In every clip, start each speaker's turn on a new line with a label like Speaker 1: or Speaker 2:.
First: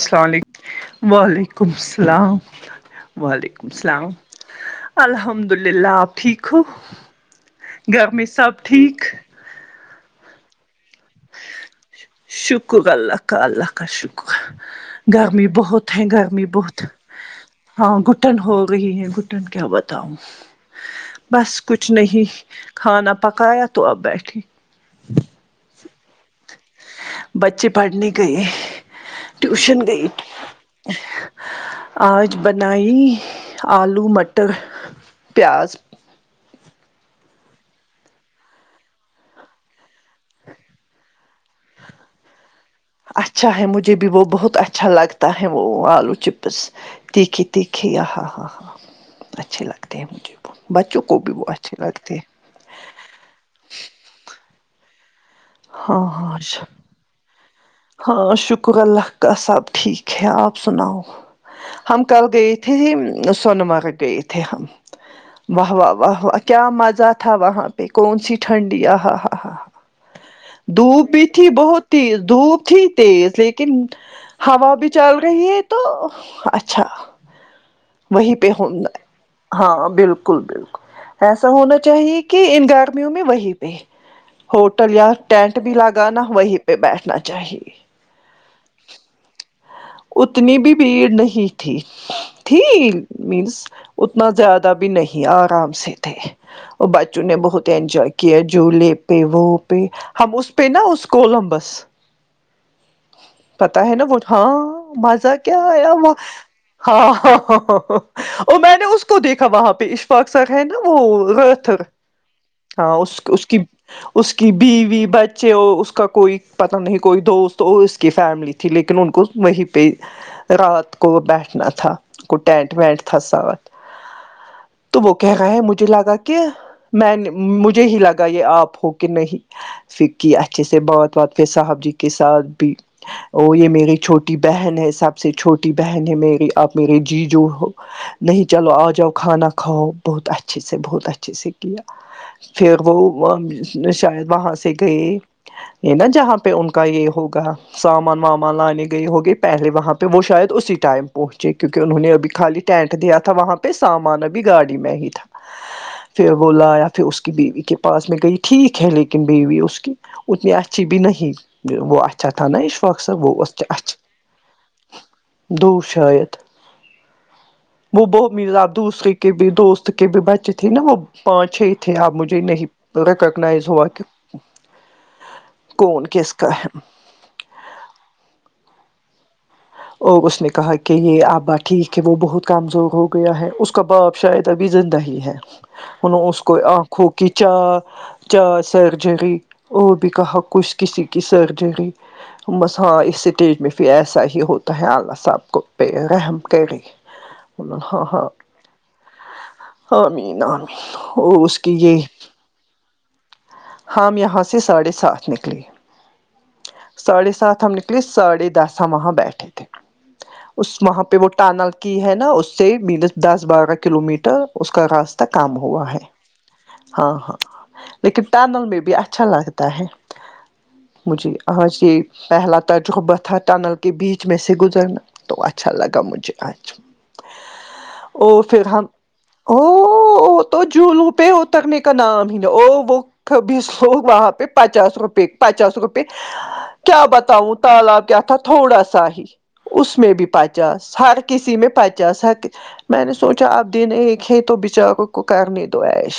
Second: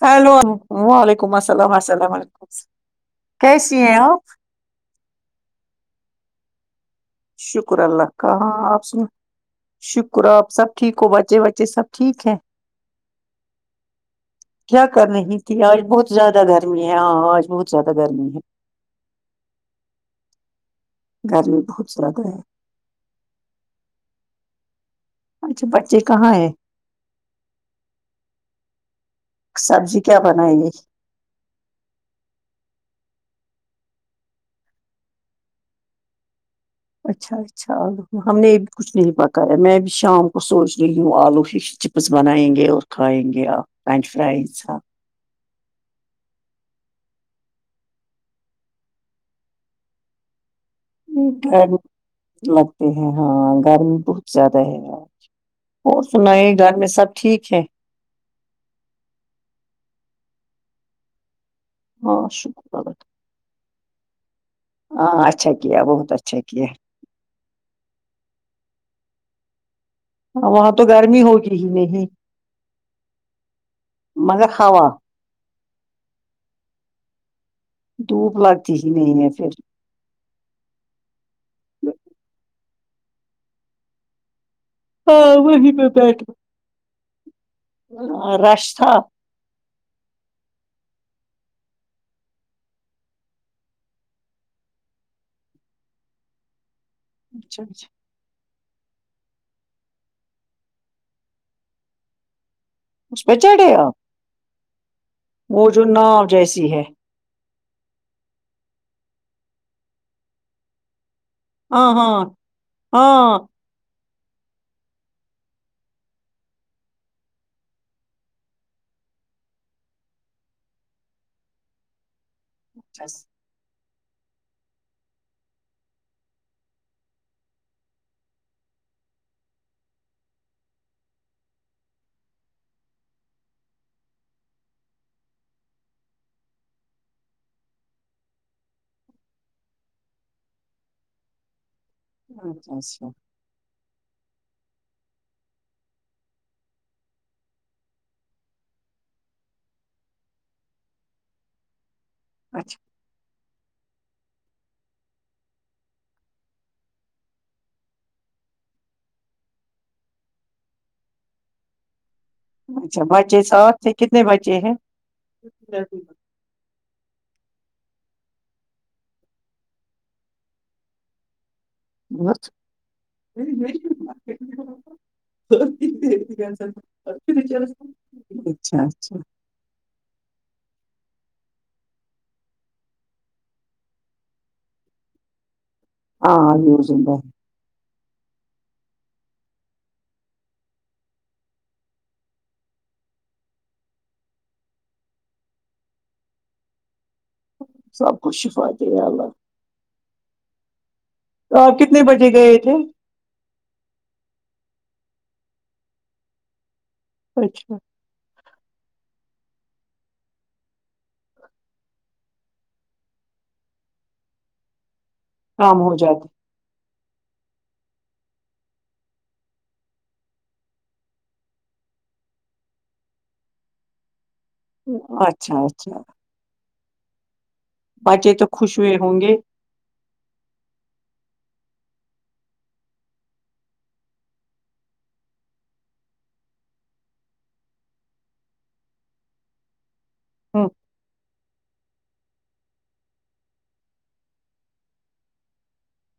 Speaker 1: السلام
Speaker 2: ہیلو
Speaker 1: علیکم و
Speaker 2: وعلیکم
Speaker 1: ععلیکم
Speaker 2: السلام
Speaker 1: السلام
Speaker 2: علیکم
Speaker 1: و ععلیکم
Speaker 2: کیسی ہیں
Speaker 1: السلام
Speaker 2: آپ
Speaker 1: الحمد للہ آپ ٹھیک ہو
Speaker 2: شکر
Speaker 1: گھر
Speaker 2: اللہ
Speaker 1: میں
Speaker 2: کا
Speaker 1: سب
Speaker 2: ہاں آپ
Speaker 1: ٹھیک
Speaker 2: سنہ شکر آپ سب ٹھیک ہو بچے بچے سب ٹھیک ہے
Speaker 1: شکر اللہ کا اللہ کا شکر
Speaker 2: کیا کر رہی
Speaker 1: گرمی
Speaker 2: تھی آج
Speaker 1: بہت ہے
Speaker 2: زیادہ
Speaker 1: گرمی بہت
Speaker 2: ہے ہاں آج بہت زیادہ
Speaker 1: ہاں
Speaker 2: گرمی
Speaker 1: گٹن
Speaker 2: ہے
Speaker 1: ہو رہی ہے گٹن کیا بات بتا بس
Speaker 2: گرمی
Speaker 1: کچھ
Speaker 2: بہت زیادہ
Speaker 1: نہیں
Speaker 2: ہے
Speaker 1: کھانا پکایا تو اب بیٹھی
Speaker 2: اچھے بچے کہاں ہے
Speaker 1: بچے پڑھنے گئے ہے ٹیوشن
Speaker 2: سبزی
Speaker 1: گئی
Speaker 2: کیا بنائیے
Speaker 1: آج بنائی آلو مٹر پیاز
Speaker 2: اچھاچ اچھال ہم نے بھی کچھ نہیں پکایا میں بھی شام کو سوچ رہی ہوں آلو ف چپس بنائیں گے اور کھائیں گے
Speaker 1: اچھا ہے
Speaker 2: آپ
Speaker 1: مجھے بھی
Speaker 2: فرینچ
Speaker 1: وہ بہت
Speaker 2: فرائز ہاں
Speaker 1: اچھا لگتا اتا ہے وہ آلو چپس تیکھی تیکھی آہا ہا ہاں اچھے لگتے ہیں مجھے وہ بچوں کو بھی وہ اچھے
Speaker 2: گرمی
Speaker 1: لگتے ہیں
Speaker 2: لگتے ہیں ہاں گرمی بہت زیادہ ہے آج اور
Speaker 1: ہاں ہاں
Speaker 2: سنائی گھر میں سب ٹھیک ہے
Speaker 1: ہاں شکر اللہ کا صحب ٹھیک ہے آپ سناؤ ہم
Speaker 2: ہاں
Speaker 1: کل گئے
Speaker 2: شکر
Speaker 1: تھے
Speaker 2: اللہ کا
Speaker 1: سون مرگ گئے تھے ہم
Speaker 2: ہاں اچھا
Speaker 1: واہ
Speaker 2: کیا
Speaker 1: واہ
Speaker 2: بہت
Speaker 1: واہ و
Speaker 2: اچھا
Speaker 1: کیا مزہ تھا وہاں پہ کون سی ٹھنڈی آ ہ ہ ہ
Speaker 2: ہاں، وہاں تو
Speaker 1: دھوپ
Speaker 2: گرمی
Speaker 1: بھی تھی
Speaker 2: ہوگی ہی
Speaker 1: بہت
Speaker 2: نہیں
Speaker 1: تیز دھوپ تیز لیکن ہوا بھی چل رہی ہے تو اچھا وہیں
Speaker 2: دھوپ
Speaker 1: پہ ہو
Speaker 2: لگتی ہی
Speaker 1: ہے
Speaker 2: نہیں پھر
Speaker 1: ہاں بالکل بالکل بالکل ایسا ہونا چاہیے کہ ان گرمیوں میں وہیں پہ ہوٹل یا
Speaker 2: ہاں
Speaker 1: ٹینٹ
Speaker 2: وہی
Speaker 1: بھی
Speaker 2: میں بیٹھ
Speaker 1: لگانا وہیں پہ بیٹھنا چاہیے
Speaker 2: رش تھا
Speaker 1: اتنی بھی بھیڑ نہیں تھی تھی مینس اتنا زیادہ بھی نہیں آرام سے تھے اور بچوں نے
Speaker 2: اچھا
Speaker 1: بہت
Speaker 2: اچھا
Speaker 1: انجوائے کیا جھو لے پہ وہ پہ ہم اس پہ نا اس کولمبس
Speaker 2: اس پہ چڑھے
Speaker 1: پتا
Speaker 2: آپ
Speaker 1: ہے نا وہ تھا مزہ کیا
Speaker 2: جو
Speaker 1: آیا وہ
Speaker 2: ناؤ جیسی ہے
Speaker 1: ہاں ہ ہ میں نے اس کو دیکھا وہاں پہ اشفاق سر ہے نا وہ ہاں اس
Speaker 2: ہاں
Speaker 1: اس کی اس کی بیوی بچے ہو اس کا کوئی پتا نہیں کوئی دوست ہو اس کی فیملی تھی تھی لیکن ان کو وہیں رات کو وہ بیٹھنا تھا کو ٹینٹ وینٹ
Speaker 2: اچھا
Speaker 1: تھا سور تو وہ کہہ رہے ہیں مجھے لگا کہ میں نے مجھے ہی لگا یہ آپ ہو کہ نہیں فر کی اچھے سے بات بات پھر صاحب جی کے ساتھ بھی وہ یہ میری چھوٹی بہن ہے سب سے چھوٹی بہن ہے میری آپ میرے جی جو ہو نہیں چلو آ جاؤ کھانا کھاؤ بہت اچھے سے بہت اچھے سے کیا پھر
Speaker 2: اچھا
Speaker 1: وہ شاید وہاں سے گئے یہ نا جہاں پہ ان کا یہ ہوگا سامان وامان لانے گئی ہوگی پہلے وہاں پہ وہ شاید اسی ٹائم پہنچے کیونکہ انہوں نے ابھی خالی
Speaker 2: اچھا
Speaker 1: ٹائم دیا تھا وہاں پہ سامان ابھی گاڑی میں ہی تھا پھر وہ لایا پھر اس کی بیوی کے پاس میں گئی ٹھیک ہے لیکن بیوی اس کی اتنی اچھی بھی نہیں وہ اچھا تھا نا اشفق
Speaker 2: اچھا
Speaker 1: صا وہ
Speaker 2: بچے ساتھ تھے
Speaker 1: اچ
Speaker 2: کتنے بچے ہیں
Speaker 1: دو شائید وہ بہت ملا دوسرے کے بھی دوست کے بھی بچے تھے نا وہ پانچ چھ ہی تھے اب مجھے
Speaker 2: بس۔
Speaker 1: نہیں ریکاگنائز ورک کون کس کا ہے
Speaker 2: اچھا اچھا
Speaker 1: اور اس نے کہا کہ یہ آبا ٹھیک ہے وہ بہت کامزور ہو گیا ہے اس کا بعد شاید ابھی زندہ ہی ہے انوں اس
Speaker 2: ہاں
Speaker 1: کو
Speaker 2: یوں
Speaker 1: آنکھوں
Speaker 2: زندہ
Speaker 1: کی
Speaker 2: ہے
Speaker 1: چا چار سرجری اور بھی کہا کچھ کسی کی سرجری ہم بس ہاں اس سٹیج میں پھر ایسا ہی ہو تو ہے اللہ صاحب کو رحیم کرے بولا ہاں
Speaker 2: سب
Speaker 1: ہاں
Speaker 2: کو شفا دے یا اللہ
Speaker 1: امین امین اور اس
Speaker 2: تو
Speaker 1: کی
Speaker 2: آپ
Speaker 1: یہ
Speaker 2: کتنے بجے گئے کو
Speaker 1: ہم یہاں سے ساڑھے سات نکلیے ساڑھے سات ہم
Speaker 2: اچھا
Speaker 1: نکلے ساڑھے دس ہم وہاں بیٹھے تھے اس وہاں پہ وہ ٹانل کی ہے نا اس سے مینز دس بارہ کلو میٹر اس کا راستہ تا کام ہوا ہے ہاں ہاں لیکن ٹنل میں بھی اچھا لگتا ہے مجھے آج یہ پہلا تجربہ تھا ٹنل کے بیچ میں سے گز تو اچھا لگا مجھے اچھا
Speaker 2: بچے
Speaker 1: اور
Speaker 2: تو
Speaker 1: پھر
Speaker 2: خوش
Speaker 1: ہم
Speaker 2: ہوئے ہوں گے
Speaker 1: ہو تو جولوں پہ اترنے کا نام ہی نا او وہ خبیث لوگ وہاں پہ پچاس روپئے پچاس روپئے کیا بتاؤ تالا کیا تھا تھوڑا سا ہی اس میں بھی
Speaker 2: ہوں
Speaker 1: پچاس ہر کسی میں پچاس ہر میں نے سوچا اپ دن ایک ہے تو بچاروں کو کرنے دو ایش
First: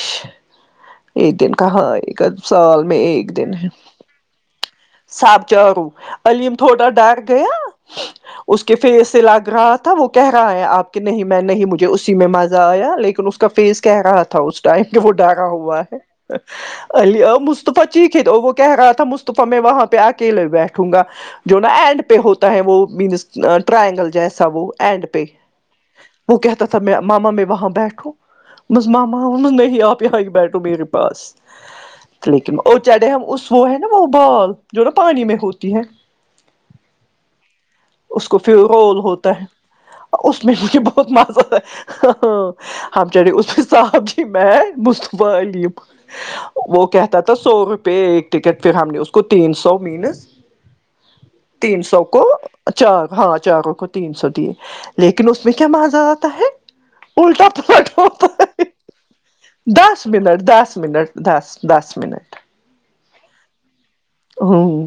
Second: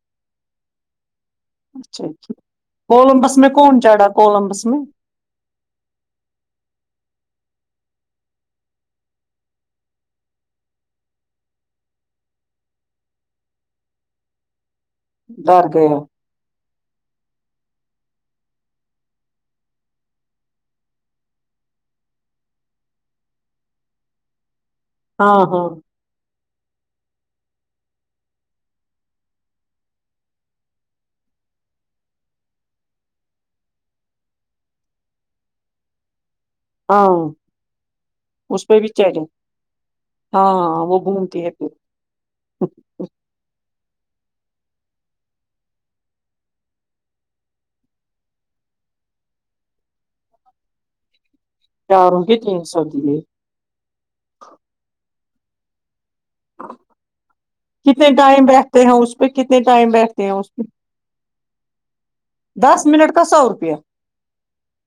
Speaker 1: ایک دن کہاں
Speaker 2: اچھا
Speaker 1: ایک
Speaker 2: اچھا۔
Speaker 1: سال میں ایک
Speaker 2: کولمبس میں
Speaker 1: دن ہے
Speaker 2: کون چڑھا کولمبس میں
Speaker 1: سب چارو علیلم تھوڑا ڈر گیا اس کے فیس سے لگ رہا تھا وہ کہہ رہا ہے آپ کہ نہیں میں نہیں مجھے اسی میں مزہ آیا لیکن اس کا فیس کہہ رہا تھا اس ٹائم کہ وہ ڈرا
Speaker 2: ڈر
Speaker 1: ہوا ہے
Speaker 2: گیا
Speaker 1: الی ع مصطفی چیکے گا وہ کہہ رہا تھا مصطفی میں وہاں پہ اکیلے بیٹھوں گا جو نا اینڈ پہ ہوتا ہے وہ مینس ٹرائینگل جیسا وہ اینڈ پہ
Speaker 2: ہاں ہاں
Speaker 1: وہ کہتا تھا میں ماما میں وہاں بیٹھوں بس ماما واما نہیں آپ یہاں ہی بیٹھو میرے پاس لیکن اور چڑھے ہم اس وہ ہے نا وہ بال جو نا پانی میں ہوتی ہے
Speaker 2: ہاں
Speaker 1: اس کو پھر
Speaker 2: پہ بھی
Speaker 1: غول
Speaker 2: چڑھے
Speaker 1: ہوتا ہے اس میں مجھے
Speaker 2: ہاں وہ
Speaker 1: بہت مزہ
Speaker 2: گھومتی
Speaker 1: آتا
Speaker 2: پھر
Speaker 1: ہے ہ ہم چڈے اس کے ساتھ ہی میں [unintelligible] وہ کہتا تھا سو روپئے ایک ٹکٹ پھر ہم نے اس کو تین سو مینس تین سو
Speaker 2: چاروں
Speaker 1: کو
Speaker 2: کے تین سو
Speaker 1: چار
Speaker 2: دیے
Speaker 1: ہاں چاروں کو تین سو دیے لیکن اس میں کیا مزا آ ہوتا ہے
Speaker 2: کتنے
Speaker 1: الٹھا
Speaker 2: ٹائم
Speaker 1: [unintelligible]
Speaker 2: بیٹھتے ہیں اس پہ کتنے ٹائم
Speaker 1: دس
Speaker 2: بیٹھتے ہیں
Speaker 1: منٹ
Speaker 2: اس پہ
Speaker 1: دس منٹ دس دس منٹ
Speaker 2: دس منٹ کا سو روپیہ
Speaker 1: ہوں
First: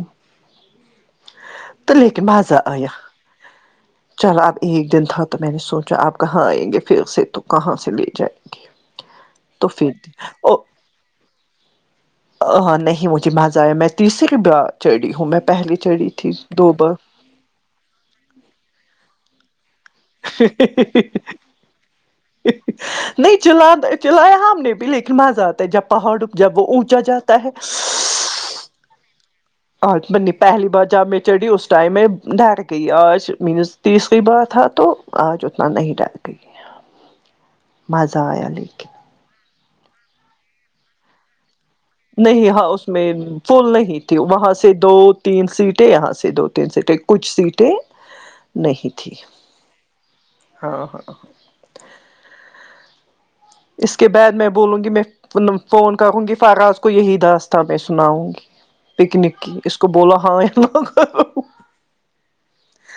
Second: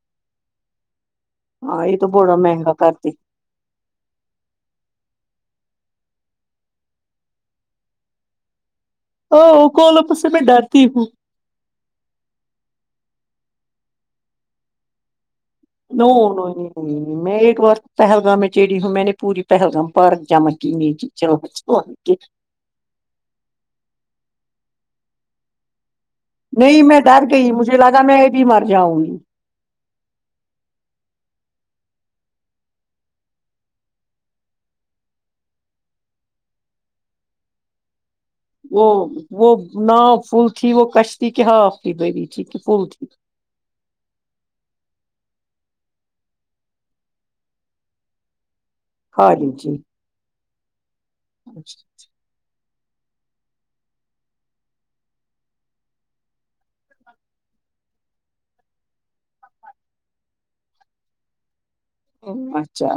Speaker 2: ہاں یہ تو بوڑا مہنگا کردی
Speaker 1: چل اب ایک دن تھا تو میں نے سوچا آپ کہاں آئیں گے پھر سے تو کہاں سے لے جائیں گے
Speaker 2: ہاں
Speaker 1: تو پھر
Speaker 2: [unintelligible] سے میں
Speaker 1: او
Speaker 2: ڈرتی ہوں
Speaker 1: نہیں مجھے مزہ آیا میں تیسری بار چڑھی ہوں میں پہلے
Speaker 2: نو
Speaker 1: چڑھی ہوں دو
Speaker 2: نو
Speaker 1: بار
Speaker 2: میں ایک بار پہلگام میں چیڑی ہوں میں نے پوری پہلگام پارک جمع کی [unintelligible]
Speaker 1: نہیں چلا چلایا ہم نے بھی لیکن مزہ آتا ہے جب پہاڑ جب وہ
Speaker 2: نہیں
Speaker 1: اونچا
Speaker 2: میں ڈر
Speaker 1: جاتا ہے
Speaker 2: گئی مجھے لگا میں بھی مر جاؤں گی
Speaker 1: آج مینے پہلی بار جب میں چڑھی اس ٹائم میں ڈار گئی آج مینس تیسری بات ہیتو آج اتنا نہیں ڈا مزہ آیا
Speaker 2: وہ
Speaker 1: لیکن
Speaker 2: وہ نا فل تھی وہ کشتی کہ ہاف تھی برنی تھی
Speaker 1: نہیں
Speaker 2: تو
Speaker 1: ہاں
Speaker 2: فل
Speaker 1: اس
Speaker 2: تھی
Speaker 1: میں فل نہیں تھی وہاں سے دو تین سیٹیں یہاں سے دو تین سیٹیں کچھ سیٹیں نہیں تھی
Speaker 2: ہاں جی
Speaker 1: ہاں ہاں ہاں
Speaker 2: اچھا اچھا
Speaker 1: اس کے بعد میں بولوں گی میں فون کروں گی فراز کو یہی داستہ میں سناؤں گی پکنک کی اس کو بولو ہاں لو
Speaker 2: اچھا اچھا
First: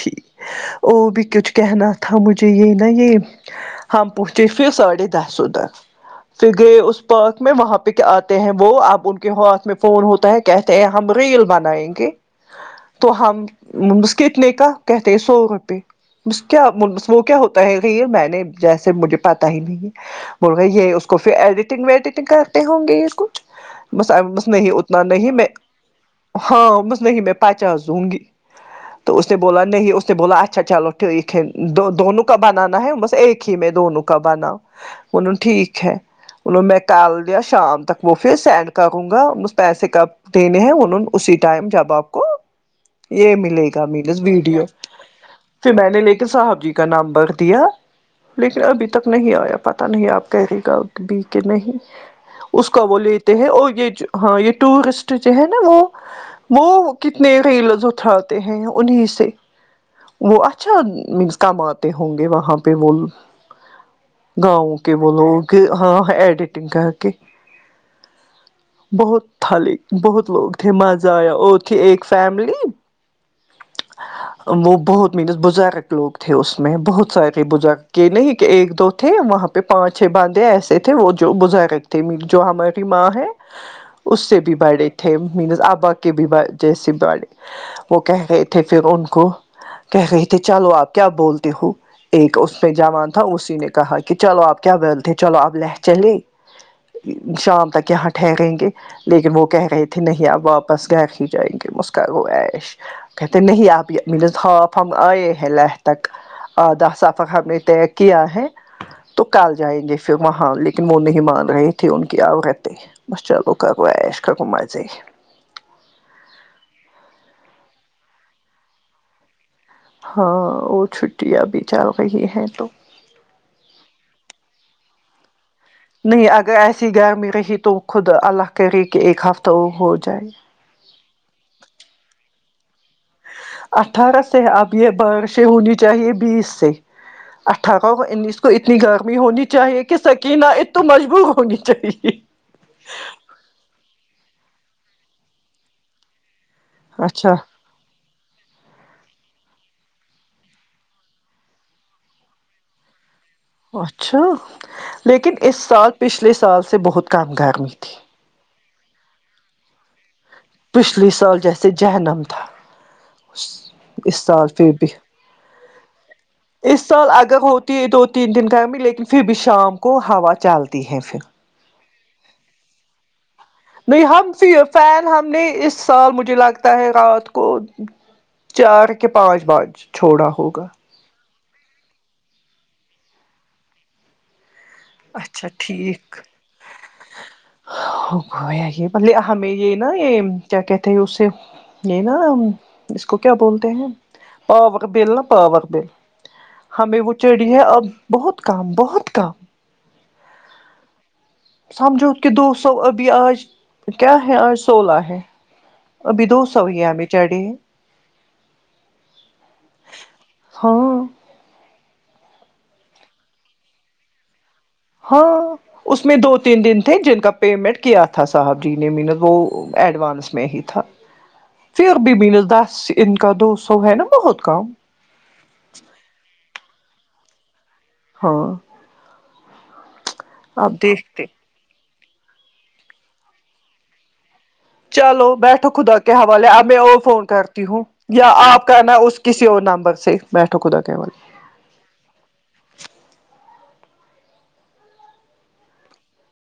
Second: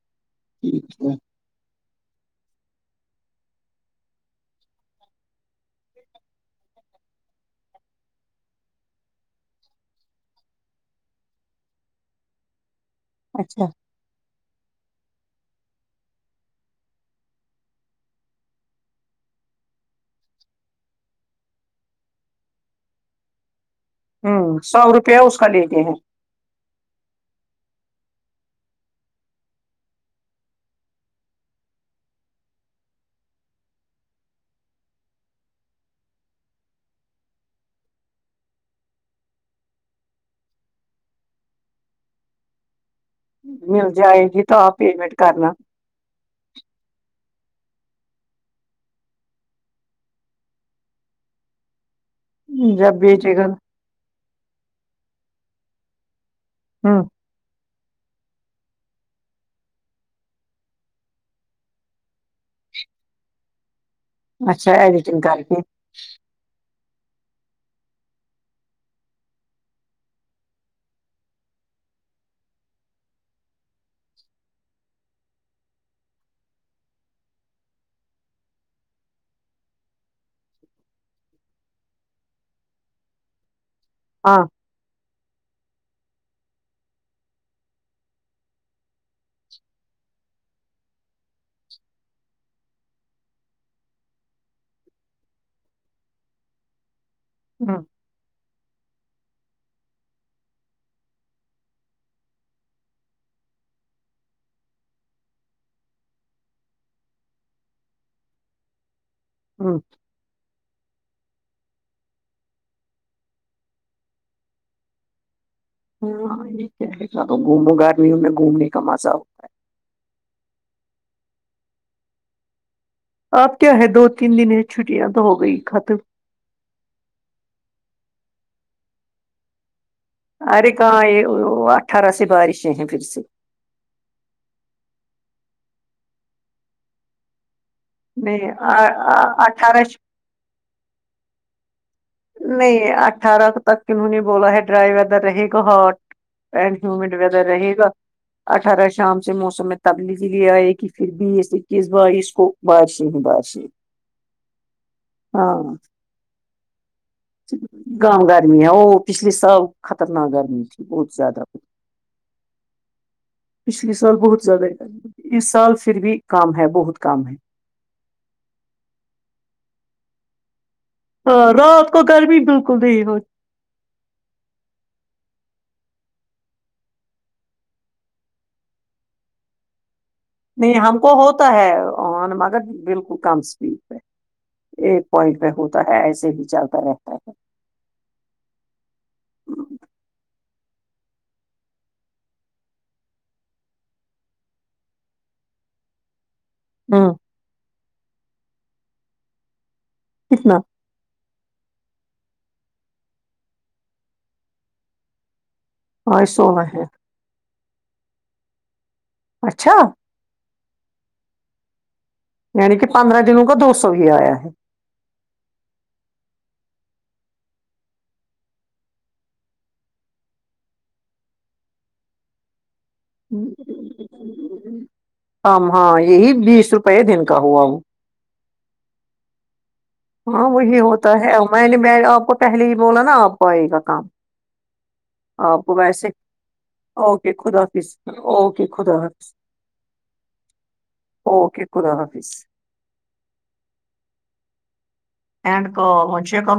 Speaker 1: ٹھیک
Speaker 2: ٹھیک
Speaker 1: او
Speaker 2: ہے
Speaker 1: بھی کچھ کہنا تھا مجھے یہ نہ یہ پونچے پھر ساڑے دہ سو تر پھر گئے اس پارک میں وہاں پہ آتے ہیں وہ اب ان کے ہاتھ میں فون ہوتا ہے کہتے ہیں ہم ریل بنائیں گے تو ہم
Speaker 2: اچھا
Speaker 1: اس کتنے کا کہتے ہیں سو روپے کیا وہ کیا ہوتا ہے ریل میں نے جیسے مجھے پتا ہی نہیں بولرہے یہ اس کو پھر ایڈیٹنگ ویڈیٹنگ کرتے ہوں گے یہ کچھ بس بس
Speaker 2: ہوں
Speaker 1: نہیں
Speaker 2: سو
Speaker 1: اتنا
Speaker 2: روپیہ
Speaker 1: نہیں
Speaker 2: اس
Speaker 1: میں
Speaker 2: کا لیتے ہیں
Speaker 1: ہاں بس نہیں میں پچاس دوں گی تو اس نے بولا نہیں اس نے بولا اچھا چلو ٹھیک ہے دو دونوں کا بنانا ہے بس ایک کے میں دونوں کابناؤ انونے ٹھیک ہے بولو میں کل یا شام تک وہ پھر سینڈ کروں گا اس پیسے کا دینے ہیں انہوں اسی ٹائم جب آپ کو یہ ملے گا
Speaker 2: مل
Speaker 1: ملز
Speaker 2: جائے گی تو
Speaker 1: ویڈیو
Speaker 2: آپ پیمنٹ کرنا
Speaker 1: پھر میں نے لے کے صاحب جی کا نام بکھ دیا لیکن ابھی تک نہیں آیا پتا نہیں آپ کہہ دے گا بھی کہ نہیں اس کا
Speaker 2: جب
Speaker 1: وہ لیتے
Speaker 2: بیچے گا
Speaker 1: ہیں اور یہ ہاں یہ ٹورسٹ جو ہے نا وہ وہ
Speaker 2: ہ
Speaker 1: کت نے ریلز اتھراتے ہیں انہیں سے وہ اچھا مینس کماتے ہوں گے وہاں پہ وہول
Speaker 2: اچھا
Speaker 1: گاؤں کے
Speaker 2: ایڈیٹنگ
Speaker 1: بولو
Speaker 2: کر کے
Speaker 1: کہ ہاں ایڈیٹنگ کر کے بہت تھالی بہت لوگ تھے مزہ آیا اور تھے ایک فیملی وہ بہت مینس بزرگ لوگ تھے اس میں بہت سارے بر کے نہیں کہ ایک دو تھے وہاں پہ پانچ چھ بندے ایسے تھے وہ جو بزر ت جو ہماری ماں ہے اس سے
Speaker 2: ہاں
Speaker 1: بھی بڑے تھے مینز ابا کے بھی جیسے بڑے وہ کہہ گئے تھے پھر ان کو کہہ رہے تھے چلو آپ کیا بولتے ہو ایک اس پ جوان تھا اسی نے کہا کہ چلو آپ کیا بل تھے چلو آپ لے چلے شام
Speaker 2: ہ
Speaker 1: تک کیا ہٹ ٹھہریں گے لیکن وہ کہہ رہے تھے نہیں آپ واپس گھر ہی جائیں گے مسک گو اییش کہتے نہیں آپ مل ہاف ہم آئے ہیں لہ تک آدھا سفق ہم نے طے کیا ہے تو کل
Speaker 2: ہ
Speaker 1: جائیں گے پھر وہاں لیکن وہ نہیں مان رہے تھے ان کی عورتے بس چلو کرو ایش کرو مزے
Speaker 2: ہاں گومو گرمیوں میں گھومنے کا مزہ ہو
Speaker 1: ہاں وہ چھٹیاں بھی چل رہی ہیں تو
Speaker 2: اپ کیا ہے دو تین دن چھٹیاں تو ہو گئی ختم
Speaker 1: نہیں اگر ایسی گرمی رہی تو خود اللہ کرے کہ ایک ہفتہ وہ ہو جائے
Speaker 2: ارے کہاں یہ اٹھارہ سے بارشیں ہیں پھر سے
Speaker 1: اٹھارہ سے اب یہ بارشے ہونی چاہیے بیس سے اٹھارہ کو انیس کو
Speaker 2: نہیں
Speaker 1: اتنی گرمی ہونی چاہیے
Speaker 2: اٹھارہ
Speaker 1: کہ س کی نہ ا تو مجبور ہوں گی چاہیے
Speaker 2: نہیں اٹھارہ تک کنوں نہیں بولا ہے ڈرائی ویدر رہے گا ہواٹ این ہیڈ
Speaker 1: اچھا
Speaker 2: ویدر رہے گا اٹھارہ شام سے موسم میں تبلیغ یہ آئے کہ پھر بیس اکیس بائیس کو بارش ہی بارش
Speaker 1: اچھا لیکن اس سال پچھلے سال سے بہت کم گرمی تھی
Speaker 2: گاں گرمی ہے وہ پچھلے سال خطرناک گرمی تھی بہت
Speaker 1: پچھلے سال
Speaker 2: زیادہ
Speaker 1: جیسے جہنم تھا
Speaker 2: پچھلے
Speaker 1: اس
Speaker 2: سال بہت زیادہ
Speaker 1: پھر بھی
Speaker 2: گرمی تھی اس سال پھر بھی کم ہے
Speaker 1: اس
Speaker 2: بہت
Speaker 1: سال
Speaker 2: کم ہے
Speaker 1: اگر ہوتی ہے دو تین دن گرمی لیکن پھر بھی شام کو ہوا چلتی ہے پھر
Speaker 2: ہاں رات کو گرمی بالکل د ہو
Speaker 1: نہیں ہم فین ہم نے اس سال مجھے لگتا ہے رات کو چار کے پانچ بانچ چھوڑا ہوگا
Speaker 2: نہیں ہم کو ہوتا ہے مگر بالکل کم اسپیڈ پہ ایک پوائنٹ
Speaker 1: اچھا
Speaker 2: پ ہوتا ہے ایسے بھی چلتا رہتا ہے
Speaker 1: گ یہ بے ہمیں یہ نا یہ کیا کہتے ہیں اسے یہ نا اس کو کیا بولتے ہیں پاور بل نہا پاور بل ہمیں وہ
Speaker 2: ہوں
Speaker 1: چڑھی ہے اب بہت کم بہت کم
Speaker 2: کتنا
Speaker 1: سمجھو کہ دو سو ابھی آج کیا ہے آج سولہ ہے اب [unintelligible]
Speaker 2: آج
Speaker 1: دوو س ہو
Speaker 2: سولہ ہے
Speaker 1: ہم چ ڈی
Speaker 2: اچھا
Speaker 1: ہاں
Speaker 2: یعنی کہ پندرہ دنوں کا دو سو ہی آیا ہے
Speaker 1: ہاں اس میں دو تین دن تھے جن کا پیمنٹ کیا تھا صاحب جی نے مین وہ ایڈوانس میں ہی تھا تھا پھر بھی مینس دس ان کا دو سو ہے نا بہت کم
Speaker 2: کم ہاں یہی بیس روپے دن کا ہوا
Speaker 1: ہاں
Speaker 2: ہاں
Speaker 1: آپ
Speaker 2: وہی ہوتا
Speaker 1: دیکھتے
Speaker 2: ہے میں نے میں آپ کو پہلے ہی بولا نا آپ کو آئے گا کام
Speaker 1: چلو
Speaker 2: آپ
Speaker 1: بیٹھو
Speaker 2: کو
Speaker 1: خدا
Speaker 2: ویسے
Speaker 1: کے حوالے اب میں اور فون
Speaker 2: اوکے خدا
Speaker 1: کرتی ہوں
Speaker 2: حافظ
Speaker 1: یا
Speaker 2: اوکے
Speaker 1: آپ کرنا
Speaker 2: خدا
Speaker 1: اس
Speaker 2: حافظ
Speaker 1: کسی اور نمبر سے بیٹھو خدا کے حوالے
Speaker 2: اوکے خدا حافظ اینڈ کو مجھے کو